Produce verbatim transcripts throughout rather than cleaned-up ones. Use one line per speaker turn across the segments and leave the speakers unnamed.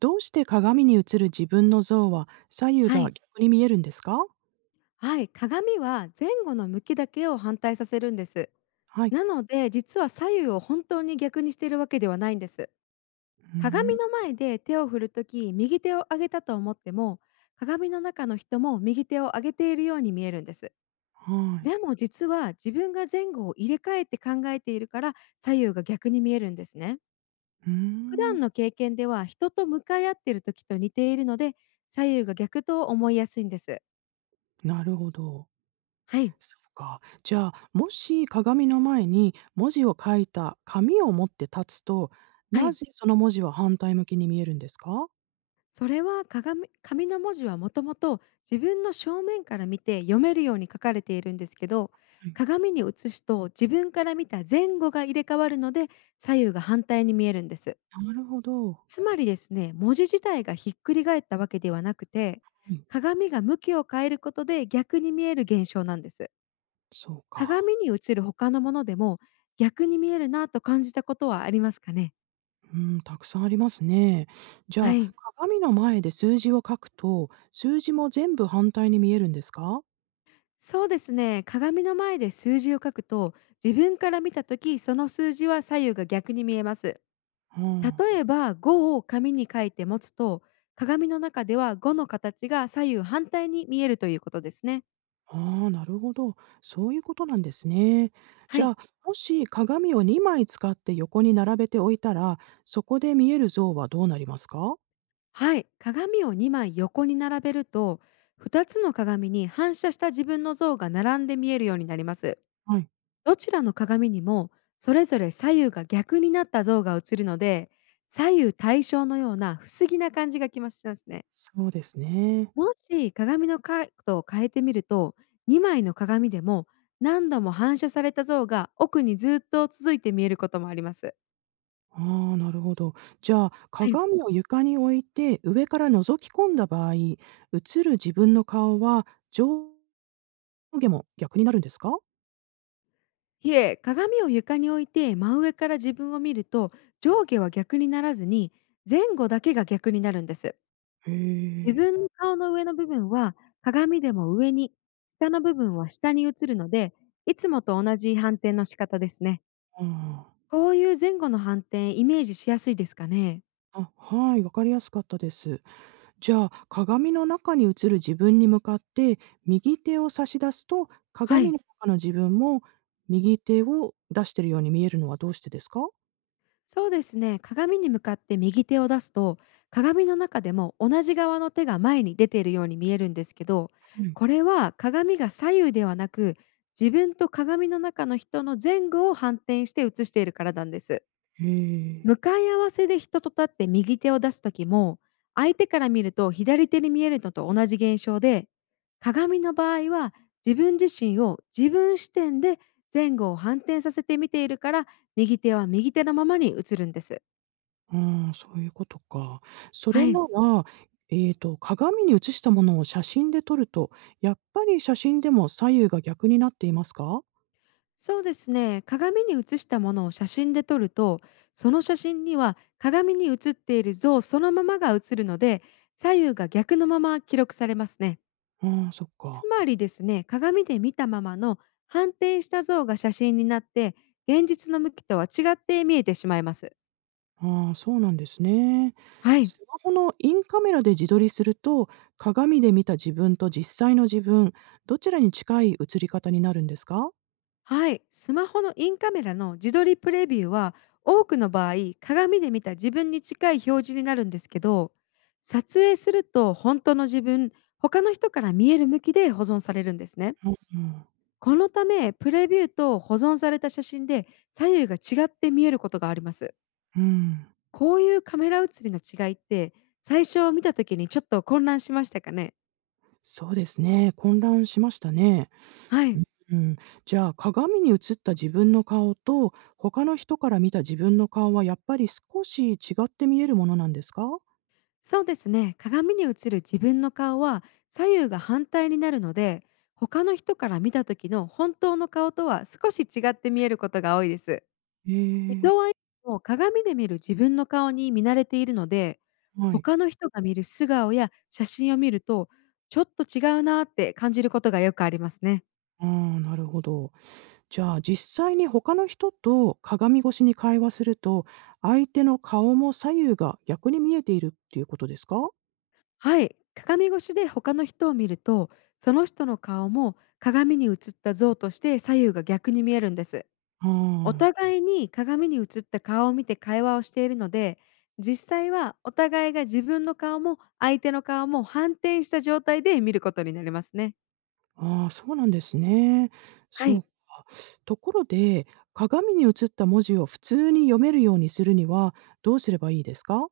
どうして鏡に映る自分の像は左右
は
が
い、
逆に見えるんですか？
はい、鏡は前後の向きだけを反対させるんです。
はい。
なので実は左右を本当に逆にしているわけではないんです。
うーん、
鏡の前で手を振るとき右手を上げたと思っても、鏡の中の人も右手を上げているように見えるんです。
はい。
でも実は自分が前後を入れ替えて考えているから、左右が逆に見えるんですね。
うー
普
ん、
段の経験では人と向かい合っている時と似ているので、左右が逆と思いやすいんです。
なるほど。
はい、
そうか。じゃあ、もし鏡の前に文字を書いた紙を持って立つと、
は
な
い。
ぜその文字は反対向きに見えるんですか？
それは鏡紙の文字はもともと自分の正面から見て読めるように書かれているんですけど、
はい、
鏡に映すと自分から見た前後が入れ替わるので、左右が反対に見えるんです。
なるほど。
つまりですね、文字自体がひっくり返ったわけではなくて、
はい、
鏡が向きを変えることで逆に見える現象なんです。
そうか。
鏡に映る他のものでも逆に見えるなと感じたことはありますかね。
うん、たくさんありますね。じゃ
は
あ、
い、
鏡の前で数字を書くと、数字も全部反対に見えるんですか？
そうですね。鏡の前で数字を書くと、自分から見たとき、その数字は左右が逆に見えます。
うん。
例えば、ごを紙に書いて持つと、鏡の中ではごの形が左右反対に見えるということですね。
ああ、なるほど。そういうことなんですね。
は
じゃ
い。
あ、もし鏡をにまい使って横に並べておいたら、そこで見える像はどうなりますか？
はい。鏡をにまい横に並べると、ふたつの鏡に反射した自分の像が並んで見えるようになります。
はい。
どちらの鏡にも、それぞれ左右が逆になった像が映るので、左右対称のような不思議な感じがきますね。
そうですね。
もし鏡の角度を変えてみると、にまいの鏡でも何度も反射された像が奥にずっと続いて見えることもあります。
ああ、なるほど。じゃあ、
はい。
鏡を床に置いて上から覗き込んだ場合、映る自分の顔は上下も逆になるんですか？
いえ、鏡を床に置いて真上から自分を見ると、上下は逆にならずに前後だけが逆になるんです。
へ
自
え。
分の顔の上の部分は鏡でも上に、下の部分は下に映るので、いつもと同じ反転の仕方ですね。
ああ。
こういう前後の反転イメージしやすいですかね。
あ、はい、わかりやすかったです。じゃあ、鏡の中に映る自分に向かって右手を差し出すと、
は
鏡
い。
の中の自分も右手を出してるように見えるのはどうしてですか？
そうですね。鏡に向かって右手を出すと、鏡の中でも同じ側の手が前に出ているように見えるんですけど、
うん。
これは鏡が左右ではなく、自分と鏡の中の人の前後を反転して映しているからなんです。
へえ、
向かい合わせで人と立って右手を出す時も、相手から見ると左手に見えるのと同じ現象で、鏡の場合は自分自身を自分視点で前後を反転させて見ているから、右手は右手のままに映るんです。
うん、そういうことか。そ
は
れな
い。
ら、えっと、鏡に映したものを写真で撮ると、やっぱり写真でも左右が逆になっていますか？
そうですね。鏡に映したものを写真で撮ると、その写真には鏡に映っている像そのままが映るので、左右が逆のまま記録されますね。
うん、そっか。
つまりですね、鏡で見たままの反転した像が写真になって、現実の向きとは違って見えてしまいます。
ああ、そうなんですね。
はい。
スマホのインカメラで自撮りすると、鏡で見た自分と実際の自分、どちらに近い映り方になるんですか？
はい、スマホのインカメラの自撮りプレビューは多くの場合鏡で見た自分に近い表示になるんですけど、撮影すると本当の自分、他の人から見える向きで保存されるんですね。
うん、
このためプレビューと保存された写真で左右が違って見えることがあります。
うん、
こういうカメラ写りの違いって最初見た時にちょっと混乱しましたかね。
そうですね、混乱しましたね。
はい、
うん、じゃあ鏡に映った自分の顔と、他の人から見た自分の顔はやっぱり少し違って見えるものなんですか？
そうですね。鏡に映る自分の顔は左右が反対になるので、他の人から見た時の本当の顔とは少し違って見えることが多いです。
へえ、
人はいつも鏡で見る自分の顔に見慣れているので、
はい、
他の人が見る素顔や写真を見ると、ちょっと違うなーって感じることがよくありますね。
ああ、なるほど。じゃあ実際に他の人と鏡越しに会話すると、相手の顔も左右が逆に見えているっていうことですか？
はい。鏡越しで他の人を見ると、その人の顔も鏡に映った像として左右が逆に見えるんです。お
あ
互いに鏡に映った顔を見て会話をしているので、実際はお互いが自分の顔も相手の顔も反転した状態で見ることになりますね。
あ、ああ、そうなんですね。
は
そう
い。
か。ところで、鏡に映った文字を普通に読めるようにするにはどうすればいいですか？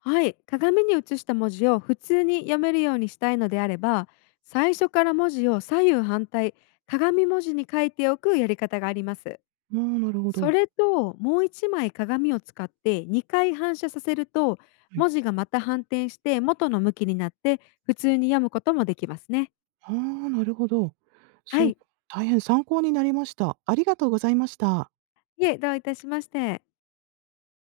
はい、鏡に映した文字を普通に読めるようにしたいのであれば、最初から文字を左右反対、鏡文字に書いておくやり方があります。
ああ、なるほ
そ
ど。
れと、もう一枚鏡を使ってにかい反射させると、
はい。
文字がまた反転して元の向きになって普通に読むこともできますね。
ああ、なるほど。
は
そうか、
い、
大変参考になりました。ありがとうございました。
いえ、どういたしまして。